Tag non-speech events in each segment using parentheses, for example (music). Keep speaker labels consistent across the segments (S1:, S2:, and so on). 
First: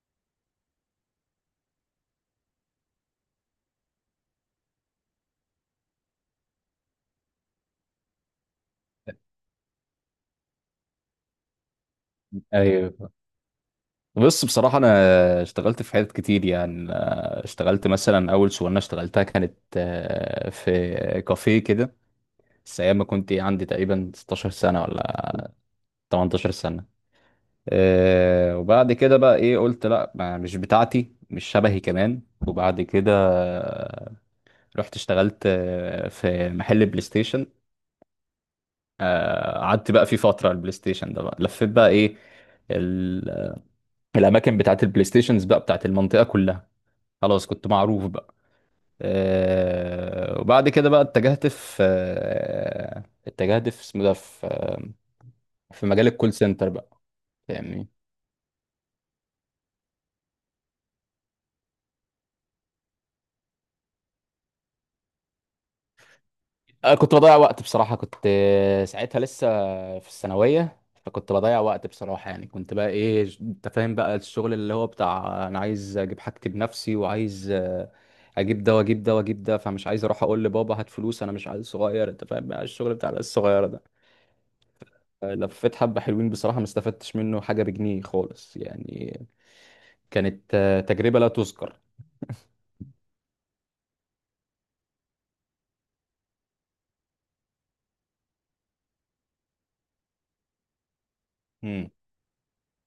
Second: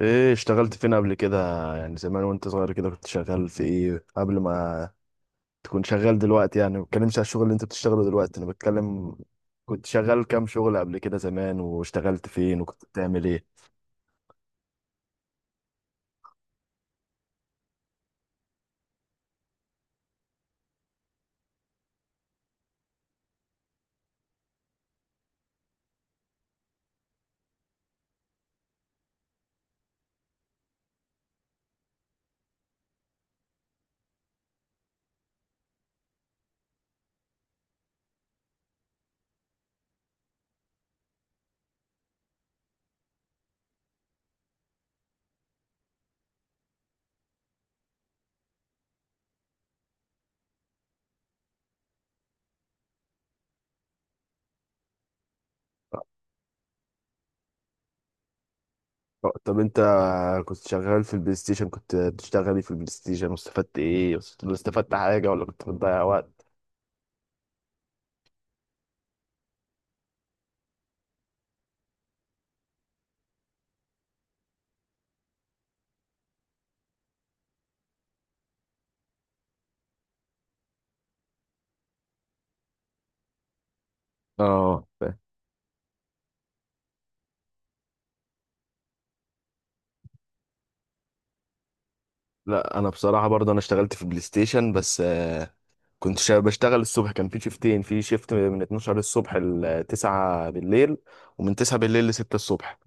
S1: ايه اشتغلت فين قبل كده؟ يعني زمان وانت صغير كده كنت شغال في ايه قبل ما تكون شغال دلوقتي؟ يعني ما بتكلمش على الشغل اللي انت بتشتغله دلوقتي، انا بتكلم كنت شغال كام شغل قبل كده زمان واشتغلت فين وكنت
S2: ايوه.
S1: بتعمل ايه؟
S2: بص، بصراحة أنا اشتغلت في حتت كتير، يعني اشتغلت مثلا أول شغلانة اشتغلتها كانت في كافيه كده، بس أيام ما كنت عندي تقريبا 16 سنة ولا 18 سنة. وبعد كده بقى إيه قلت لأ، مش بتاعتي، مش شبهي كمان. وبعد كده رحت اشتغلت في محل بلاي ستيشن. قعدت بقى فيه فترة على البلاي ستيشن ده، بقى لفيت بقى إيه ال- الأماكن بتاعت البلاي ستيشنز بقى بتاعت المنطقة كلها، خلاص كنت معروف بقى. وبعد كده بقى اتجهت في اسمه ده في في مجال الكول سنتر بقى، فاهمني.
S1: طب انت كنت شغال في البلاي ستيشن، كنت بتشتغل ايه في البلاي ستيشن واستفدت ايه؟ استفدت حاجة ولا كنت بتضيع وقت؟
S2: انا كنت بضيع وقت بصراحة، كنت ساعتها لسه في الثانوية، فكنت بضيع وقت بصراحة يعني. كنت بقى ايه انت فاهم بقى الشغل اللي هو بتاع، انا عايز اجيب حاجتي بنفسي وعايز اجيب ده واجيب ده واجيب ده، فمش عايز اروح اقول لبابا هات فلوس، انا مش عايز صغير، انت فاهم بقى الشغل بتاع العيال الصغيرة ده.
S1: اه فاهم.
S2: لفيت حبة حلوين بصراحة، ما استفدتش منه حاجة بجنيه خالص يعني، كانت تجربة لا تذكر.
S1: لا انا بصراحة برضه انا اشتغلت في البلاي ستيشن، بس بشتغل الصبح، كان في شيفتين، في شيفت من 12 الصبح ل 9 بالليل، ومن 9
S2: امم.
S1: بالليل ل 6 الصبح.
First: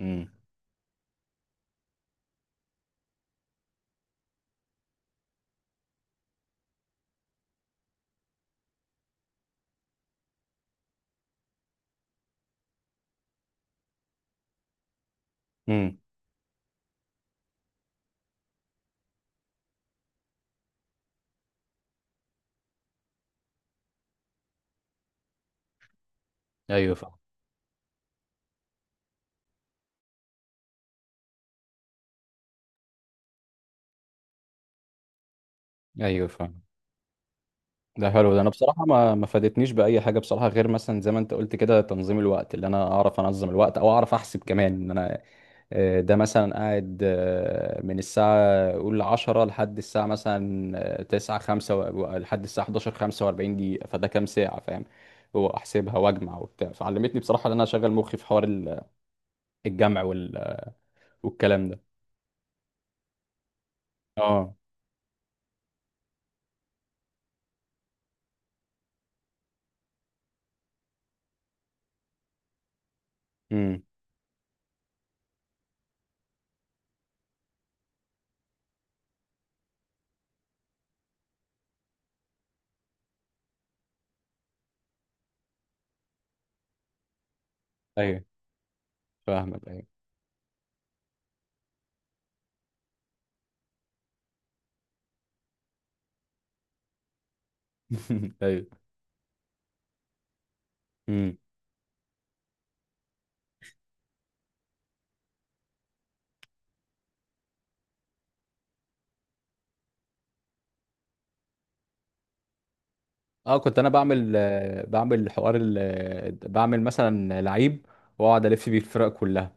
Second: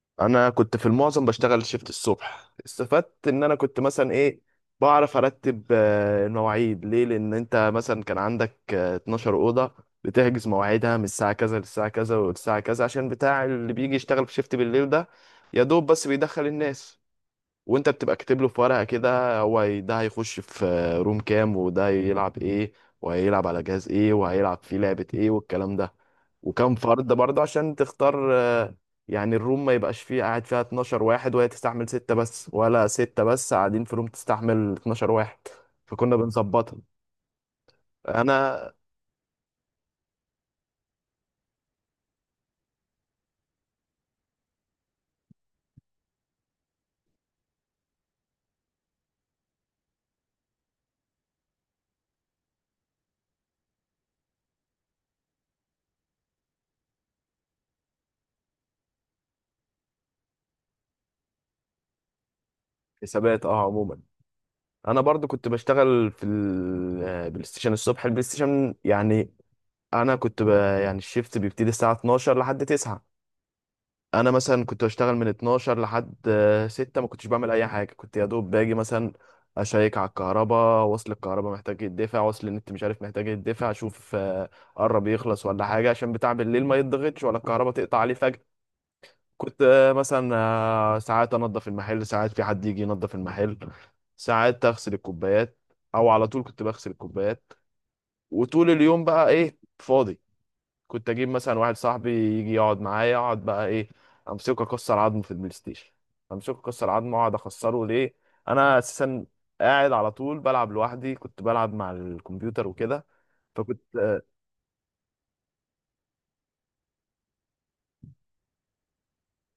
S2: امم.
S1: انا كنت في المعظم بشتغل شيفت الصبح، استفدت ان انا كنت مثلا ايه، بعرف ارتب المواعيد، ليه؟ لان انت مثلا كان عندك 12 اوضه، بتحجز مواعيدها من الساعه كذا للساعه كذا والساعه كذا، عشان بتاع اللي بيجي يشتغل في شيفت بالليل ده يا دوب
S2: امم.
S1: بس بيدخل الناس. وانت بتبقى كاتب له في ورقه كده، هو ده هيخش في روم كام، وده هيلعب ايه، وهيلعب على جهاز ايه، وهيلعب في لعبه ايه، والكلام ده. وكم
S2: ايوه،
S1: فرد
S2: فاهم.
S1: برضه عشان تختار، يعني الروم ما يبقاش فيه قاعد فيها 12 واحد وهي تستحمل ستة بس، ولا ستة بس قاعدين في روم تستحمل 12 واحد. فكنا
S2: ايوه، فاهم،
S1: بنظبطها.
S2: ده حلو ده. انا
S1: انا
S2: بصراحة ما فادتنيش بأي حاجة بصراحة، غير مثلا زي ما انت قلت كده، تنظيم الوقت، اللي انا اعرف انظم الوقت او اعرف احسب كمان ان انا ده مثلا قاعد من الساعة قول 10 لحد الساعة مثلا 9 5 لحد الساعة 11:45 دقيقة، فده كام ساعة، فاهم؟ هو أحسبها وأجمع وبتاع، فعلمتني بصراحة إن أنا أشغل مخي في حوار الجمع والكلام ده.
S1: حسابات اه عموما.
S2: اه.
S1: انا برضو كنت بشتغل في البلاي ستيشن الصبح، البلاي ستيشن يعني. انا كنت ب... يعني الشيفت بيبتدي الساعه 12 لحد 9.
S2: امم.
S1: انا مثلا كنت بشتغل من 12 لحد 6، ما كنتش بعمل اي حاجه، كنت يا دوب باجي مثلا اشيك على الكهرباء، وصل الكهرباء محتاج يدفع، وصل النت مش عارف محتاج يدفع، اشوف قرب يخلص ولا حاجه، عشان بتاع بالليل ما يتضغطش ولا الكهرباء تقطع عليه
S2: ايوه
S1: فجاه. كنت
S2: فاهمك. ايوه
S1: مثلا ساعات انضف المحل، ساعات في حد يجي ينضف المحل، ساعات اغسل الكوبايات، او على طول كنت بغسل الكوبايات.
S2: (laughs) ايوه.
S1: وطول اليوم بقى ايه، فاضي، كنت اجيب
S2: امم.
S1: مثلا واحد صاحبي يجي يقعد معايا، اقعد بقى ايه، امسكه اكسر عظمه في البلاي ستيشن. امسكه اكسر عظمه، اقعد اخسره ليه؟ انا اساسا قاعد على طول بلعب لوحدي، كنت بلعب مع الكمبيوتر وكده.
S2: اه، كنت انا
S1: فكنت
S2: بعمل بعمل حوار بعمل مثلا لعيب، واقعد الف بيه الفرق كلها.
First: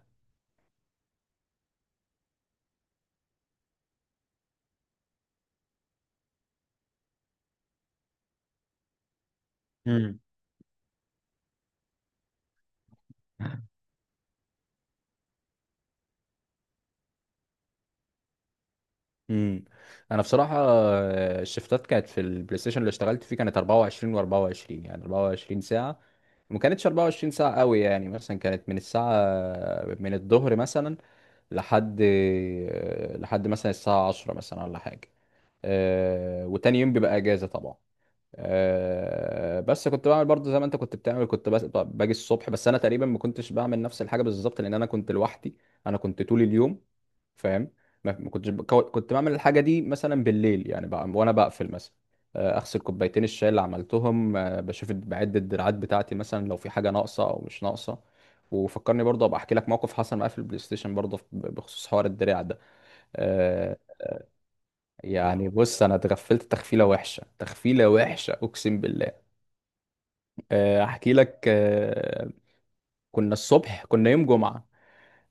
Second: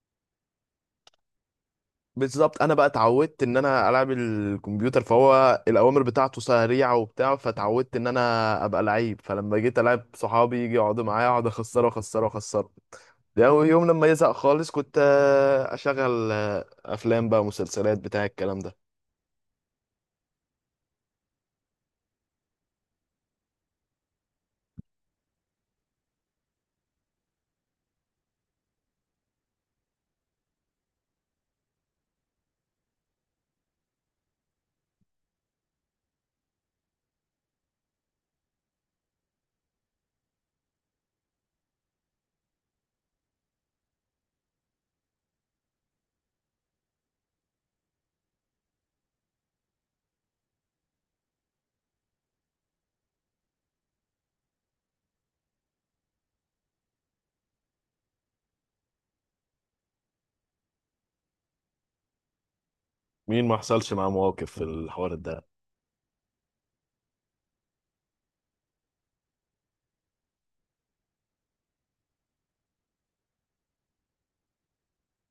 S1: بالظبط انا بقى اتعودت ان انا العب الكمبيوتر، فهو الاوامر بتاعته سريعه وبتاع، فتعودت ان انا ابقى لعيب. فلما جيت العب صحابي يجي يقعدوا معايا، اقعد اخسره اخسره اخسره. ده أول يوم، لما يزهق خالص كنت اشغل افلام بقى مسلسلات بتاع الكلام ده.
S2: امم. انا بصراحه الشفتات كانت في البلاي ستيشن اللي اشتغلت فيه كانت 24، و24 يعني 24 ساعه. ما كانتش 24 ساعه قوي يعني، مثلا كانت من الساعه، من الظهر مثلا، لحد لحد مثلا الساعه 10 مثلا ولا حاجه. وتاني يوم بيبقى اجازه طبعا. بس كنت بعمل برضه زي ما انت كنت بتعمل، كنت باجي الصبح، بس انا تقريبا ما كنتش بعمل نفس الحاجه بالظبط لان انا كنت لوحدي، انا كنت طول اليوم، فاهم. ما كنت بعمل الحاجه دي مثلا بالليل يعني بقى، وانا بقفل مثلا اغسل كوبايتين الشاي اللي عملتهم، بشوف بعد الدراعات بتاعتي مثلا، لو في حاجه ناقصه او مش ناقصه. وفكرني برضه ابقى احكي لك موقف حصل معايا في البلاي ستيشن برضه، بخصوص حوار الدراع ده.
S1: مين ما
S2: آه،
S1: حصلش معاه مواقف في الحوار ده؟
S2: يعني بص، انا اتغفلت تغفيله وحشه، تغفيله وحشه اقسم بالله. احكي لك، كنا الصبح، كنا يوم جمعة،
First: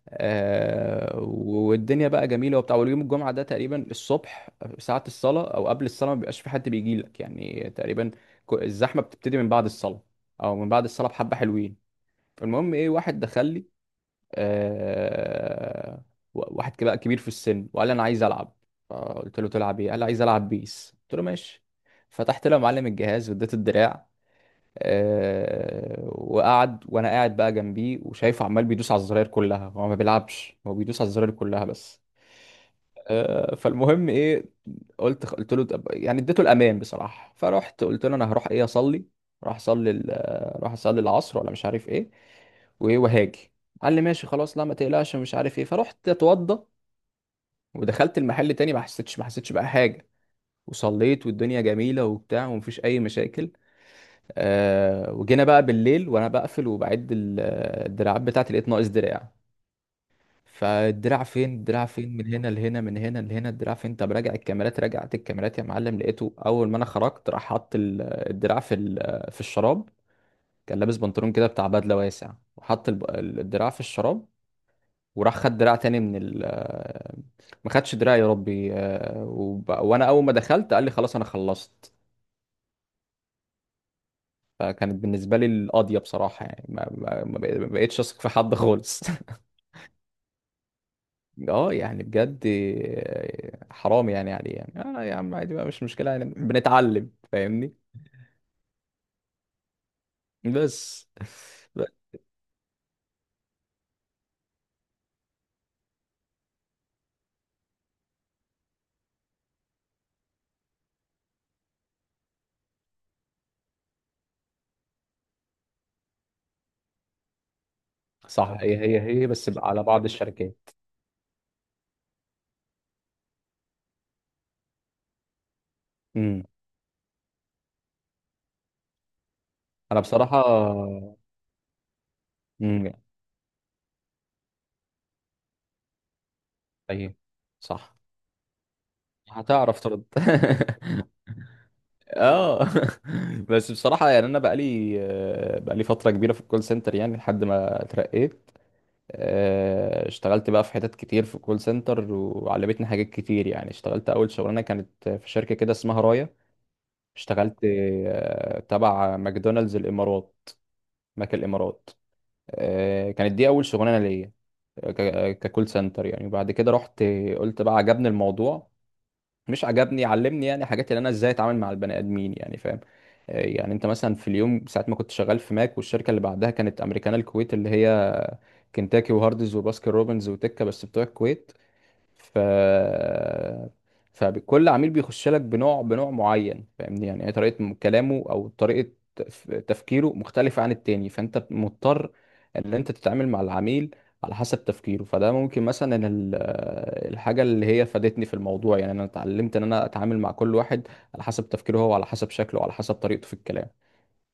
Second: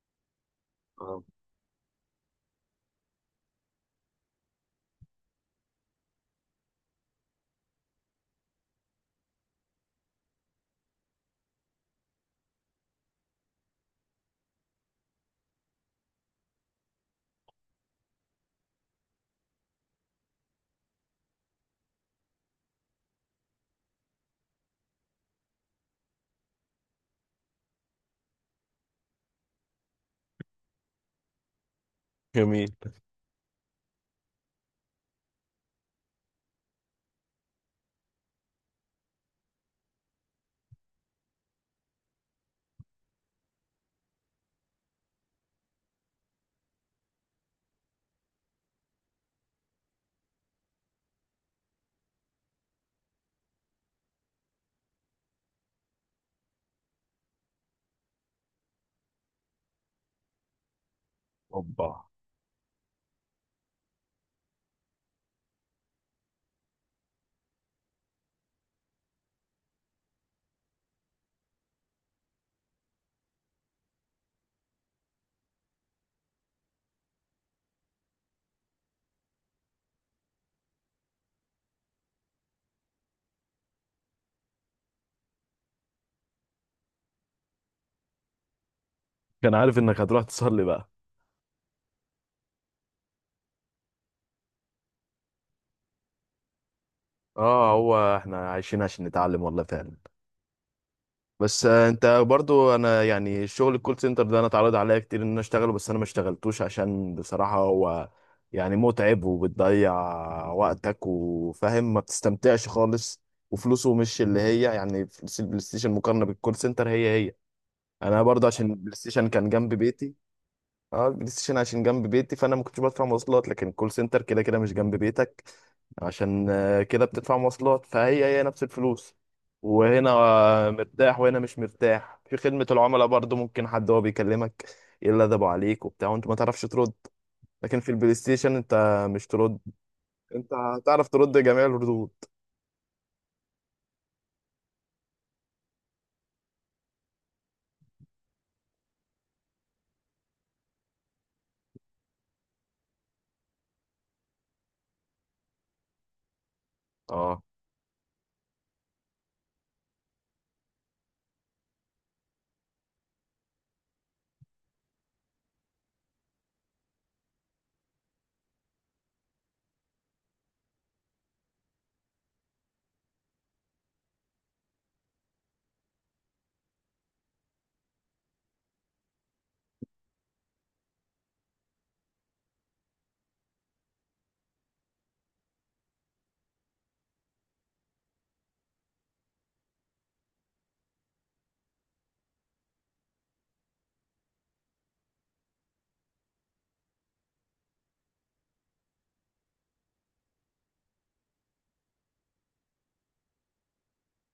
S1: آه.
S2: والدنيا بقى جميلة وبتاع. واليوم الجمعة ده تقريبا الصبح ساعة الصلاة او قبل الصلاة ما بيبقاش في حد بيجي لك، يعني تقريبا الزحمة بتبتدي من بعد الصلاة، او من بعد الصلاة بحبة حلوين. فالمهم ايه، واحد دخل لي، آه، واحد كده بقى كبير في السن، وقال لي انا عايز العب. فقلت له تلعب ايه؟ قال لي عايز العب بيس. قلت له ماشي. فتحت له يا معلم الجهاز واديته الدراع. وقعد وانا قاعد بقى جنبيه، وشايفه عمال بيدوس على الزراير كلها، هو ما بيلعبش، هو بيدوس على الزراير كلها بس.
S1: جميل.
S2: فالمهم ايه، قلت له يعني اديته الامان بصراحه، فرحت قلت له انا هروح ايه اصلي. راح اصلي راح اصلي العصر ولا مش عارف ايه، وايه وهاجي. قال لي ماشي خلاص، لا ما تقلقش، مش عارف ايه. فرحت اتوضى ودخلت المحل تاني، ما حسيتش بقى حاجه. وصليت والدنيا جميله وبتاع، ومفيش اي مشاكل. وجينا بقى بالليل وانا بقفل، وبعد الدراعات بتاعتي لقيت ناقص دراع. فالدراع فين، الدراع
S1: اوبا.
S2: فين، من هنا لهنا، من هنا لهنا، الدراع فين؟ طب راجع الكاميرات. رجعت الكاميرات يا معلم، لقيته اول ما انا خرجت راح حط الدراع في الشراب. كان لابس بنطلون كده بتاع بدله واسع، وحط الدراع في الشراب، وراح خد دراع تاني من ال، ما خدش دراع يا ربي. وانا اول ما دخلت قال لي خلاص انا خلصت. فكانت بالنسبة لي القاضية بصراحة، يعني ما بقتش أثق في حد خالص (laughs)
S1: كان عارف انك هتروح تصلي بقى؟
S2: اه يعني بجد حرام يعني عليه. يعني اه يا عم عادي بقى، مش مشكلة، يعني بنتعلم
S1: اه
S2: فاهمني.
S1: هو احنا عايشين عشان نتعلم، والله فعلا.
S2: بس
S1: بس
S2: بس-
S1: انت برضو، انا يعني شغل الكول سنتر ده انا اتعرض عليا كتير ان انا اشتغله، بس انا ما اشتغلتوش عشان بصراحة هو يعني متعب، وبتضيع وقتك، وفاهم، ما بتستمتعش خالص، وفلوسه مش اللي هي يعني فلوس البلاي ستيشن مقارنة بالكول سنتر هي هي. انا برضو
S2: صح،
S1: عشان
S2: هي
S1: البلاي
S2: هي هي
S1: ستيشن كان
S2: بس بقى
S1: جنب
S2: على بعض
S1: بيتي.
S2: الشركات.
S1: اه البلاي ستيشن عشان جنب بيتي فانا ما كنتش بدفع مواصلات، لكن كول سنتر كده كده مش جنب بيتك،
S2: امم.
S1: عشان كده بتدفع مواصلات، فهي هي نفس الفلوس.
S2: انا
S1: وهنا
S2: بصراحة.
S1: مرتاح، وهنا مش مرتاح. في خدمة
S2: امم.
S1: العملاء برضو ممكن حد هو بيكلمك يلدبوا عليك وبتاع، وانت ما تعرفش ترد.
S2: ايوه،
S1: لكن في
S2: صح.
S1: البلاي ستيشن انت مش ترد،
S2: هتعرف ترد (laughs)
S1: انت هتعرف ترد جميع الردود.
S2: اه (laughs) بس بصراحة يعني انا بقالي بقالي فترة كبيرة في الكول سنتر، يعني لحد ما اترقيت. اشتغلت بقى في حتت كتير في كول سنتر وعلمتني حاجات كتير يعني. اشتغلت اول شغلانه كانت في شركه كده اسمها رايا،
S1: اه،
S2: اشتغلت تبع ماكدونالدز الامارات، ماك الامارات. كانت دي اول شغلانه ليا، ككول سنتر يعني. وبعد كده رحت، قلت بقى عجبني الموضوع، مش عجبني، علمني يعني حاجات، اللي انا ازاي اتعامل مع البني ادمين، يعني فاهم. يعني انت مثلا في اليوم، ساعه ما كنت شغال في ماك، والشركه اللي بعدها كانت امريكانا الكويت، اللي هي كنتاكي وهاردز وباسكن روبنز وتكه، بس بتوع الكويت. ف فكل عميل بيخش لك بنوع، بنوع معين، فاهمني. يعني هي طريقة كلامه او طريقة تفكيره مختلفة عن التاني، فانت مضطر ان انت تتعامل مع العميل على حسب تفكيره. فده ممكن مثلا الحاجة اللي هي فادتني في الموضوع، يعني انا اتعلمت ان انا اتعامل مع كل واحد على حسب تفكيره هو، على حسب شكله وعلى حسب طريقته في الكلام.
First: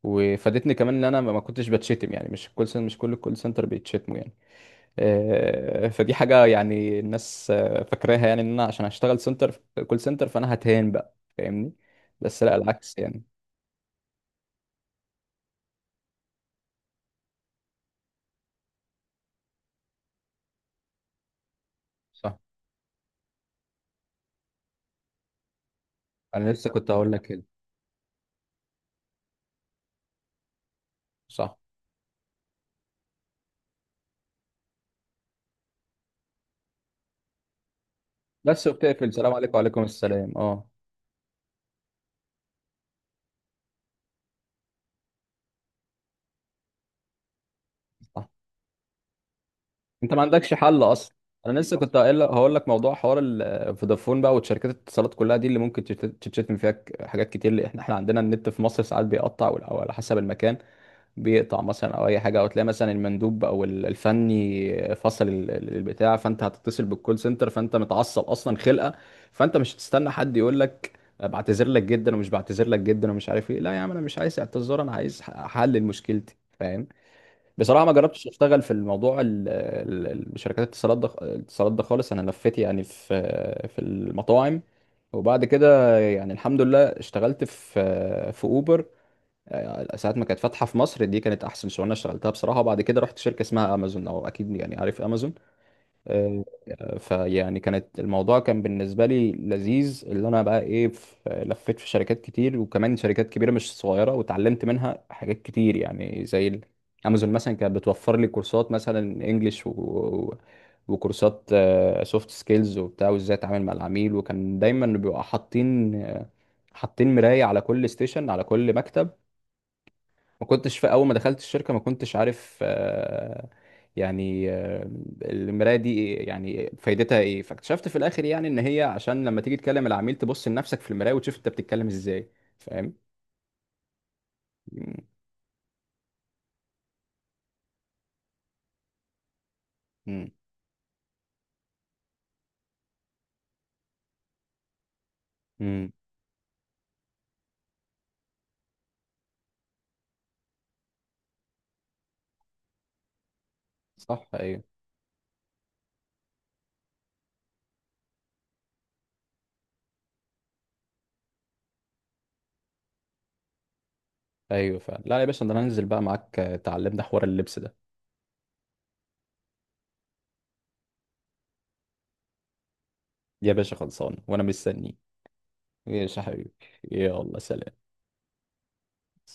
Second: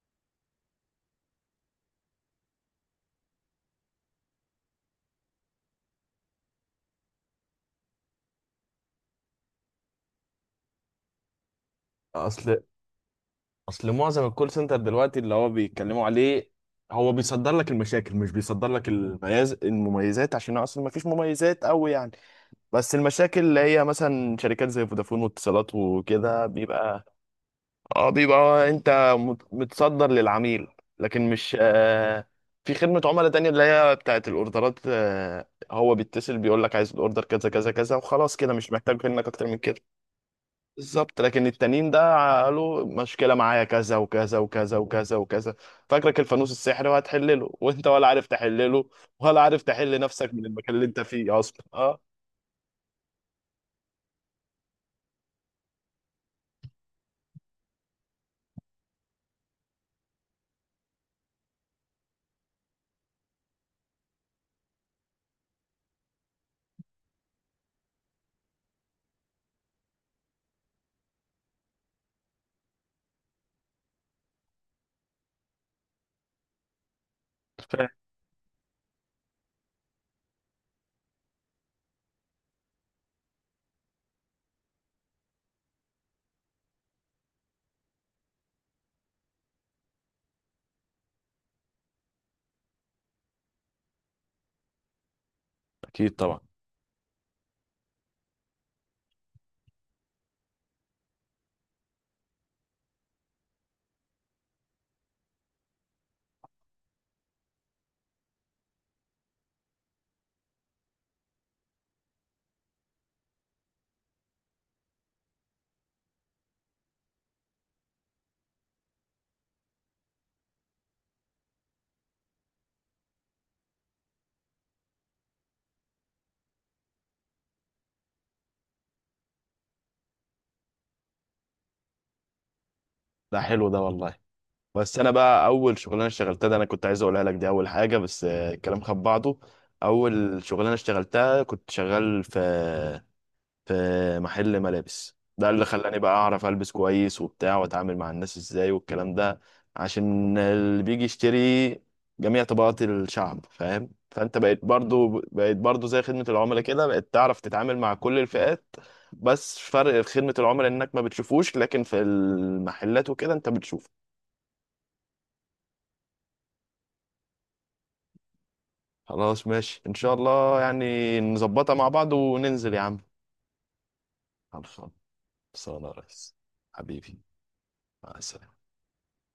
S2: وفادتني كمان ان انا ما كنتش بتشتم يعني، مش كل سن، مش كل الكول سنتر بيتشتموا يعني. فدي حاجة يعني الناس فاكراها يعني، ان انا عشان هشتغل سنتر، كول سنتر، فانا هتهان بقى فاهمني. بس لا
S1: اصل،
S2: العكس يعني.
S1: اصل معظم الكول سنتر دلوقتي اللي هو بيتكلموا عليه هو بيصدر لك المشاكل، مش بيصدر لك المميز المميزات، عشان اصلا ما فيش مميزات قوي يعني.
S2: صح،
S1: بس المشاكل اللي هي مثلا شركات زي فودافون واتصالات وكده
S2: انا لسه كنت
S1: بيبقى،
S2: هقول لك كده.
S1: اه بيبقى انت متصدر للعميل، لكن مش
S2: صح،
S1: في خدمة عملاء تانية اللي هي بتاعت الاوردرات، هو بيتصل بيقول لك عايز الاوردر كذا كذا كذا، وخلاص كده
S2: بس
S1: مش
S2: وبتقفل
S1: محتاج منك
S2: السلام
S1: اكتر
S2: عليكم
S1: من كده.
S2: وعليكم السلام. اه،
S1: بالظبط، لكن التانيين ده قالوا مشكلة معايا كذا وكذا وكذا وكذا وكذا، فاكرك الفانوس السحري وهتحلله، وانت ولا عارف
S2: صح،
S1: تحلله ولا عارف تحل
S2: انت ما
S1: نفسك من
S2: عندكش
S1: المكان
S2: حل
S1: اللي انت
S2: اصلا.
S1: فيه
S2: انا
S1: اصلا.
S2: لسه كنت
S1: اه
S2: هقول لك، موضوع حوار فودافون بقى وشركات الاتصالات كلها دي، اللي ممكن تتشتم فيها حاجات كتير، اللي احنا عندنا النت في مصر ساعات بيقطع او على حسب المكان بيقطع مثلا، او اي حاجه، او تلاقي مثلا المندوب او الفني فصل البتاع، فانت هتتصل بالكول سنتر فانت متعصب اصلا خلقه، فانت مش هتستنى حد يقول لك بعتذر لك جدا ومش بعتذر لك جدا ومش عارف ايه. لا يا عم انا مش عايز اعتذار، انا عايز حل لمشكلتي، فاهم. بصراحه
S1: فاهم.
S2: ما جربتش اشتغل في الموضوع شركات الاتصالات ده، الاتصالات ده خالص. انا لفيت يعني في المطاعم، وبعد كده يعني الحمد لله اشتغلت في اوبر ساعات ما كانت فاتحه في مصر، دي كانت احسن شغلانه اشتغلتها بصراحه. وبعد كده رحت شركه اسمها امازون، او اكيد يعني عارف امازون.
S1: اكيد طبعا.
S2: آه، فيعني كانت الموضوع كان بالنسبه لي لذيذ، اللي انا بقى ايه لفيت في شركات كتير، وكمان شركات كبيره مش صغيره، واتعلمت منها حاجات كتير يعني. زي امازون مثلا كانت بتوفر لي كورسات مثلا انجليش وكورسات سوفت سكيلز وبتاع، وازاي اتعامل مع العميل. وكان دايما بيبقى حاطين حاطين مراية على كل ستيشن، على كل مكتب. ما كنتش، في اول ما دخلت الشركه ما كنتش عارف يعني آه، المرايه دي يعني فايدتها ايه. فاكتشفت في الاخر يعني ان هي عشان لما تيجي تكلم العميل، تبص لنفسك في المرايه وتشوف انت بتتكلم ازاي، فاهم.
S1: ده حلو ده والله. بس انا بقى اول شغلانه اشتغلتها، ده انا كنت عايز اقولها لك، دي اول حاجه، بس الكلام خد بعضه.
S2: امم.
S1: اول شغلانه اشتغلتها كنت شغال في محل ملابس، ده اللي
S2: امم.
S1: خلاني بقى اعرف البس كويس وبتاع، واتعامل مع الناس ازاي والكلام ده، عشان اللي بيجي يشتري جميع طبقات الشعب، فاهم؟
S2: صح،
S1: فانت
S2: ايوه.
S1: بقيت برضو زي خدمة العملاء كده، بقيت تعرف تتعامل مع كل الفئات. بس فرق في خدمة العملاء انك ما بتشوفوش، لكن في المحلات وكده انت بتشوفه.
S2: ايوه فعلا، لا يا باشا، ده انا هنزل بقى معاك. تعلمنا حوار اللبس ده.
S1: خلاص ماشي ان شاء الله، يعني نظبطها مع بعض وننزل يا عم.
S2: يا باشا خلصان وانا
S1: خلصان.
S2: مستنيك.
S1: خلصان يا
S2: ماشي يا
S1: ريس.
S2: حبيبي.
S1: حبيبي.
S2: يلا سلام.
S1: مع السلامة.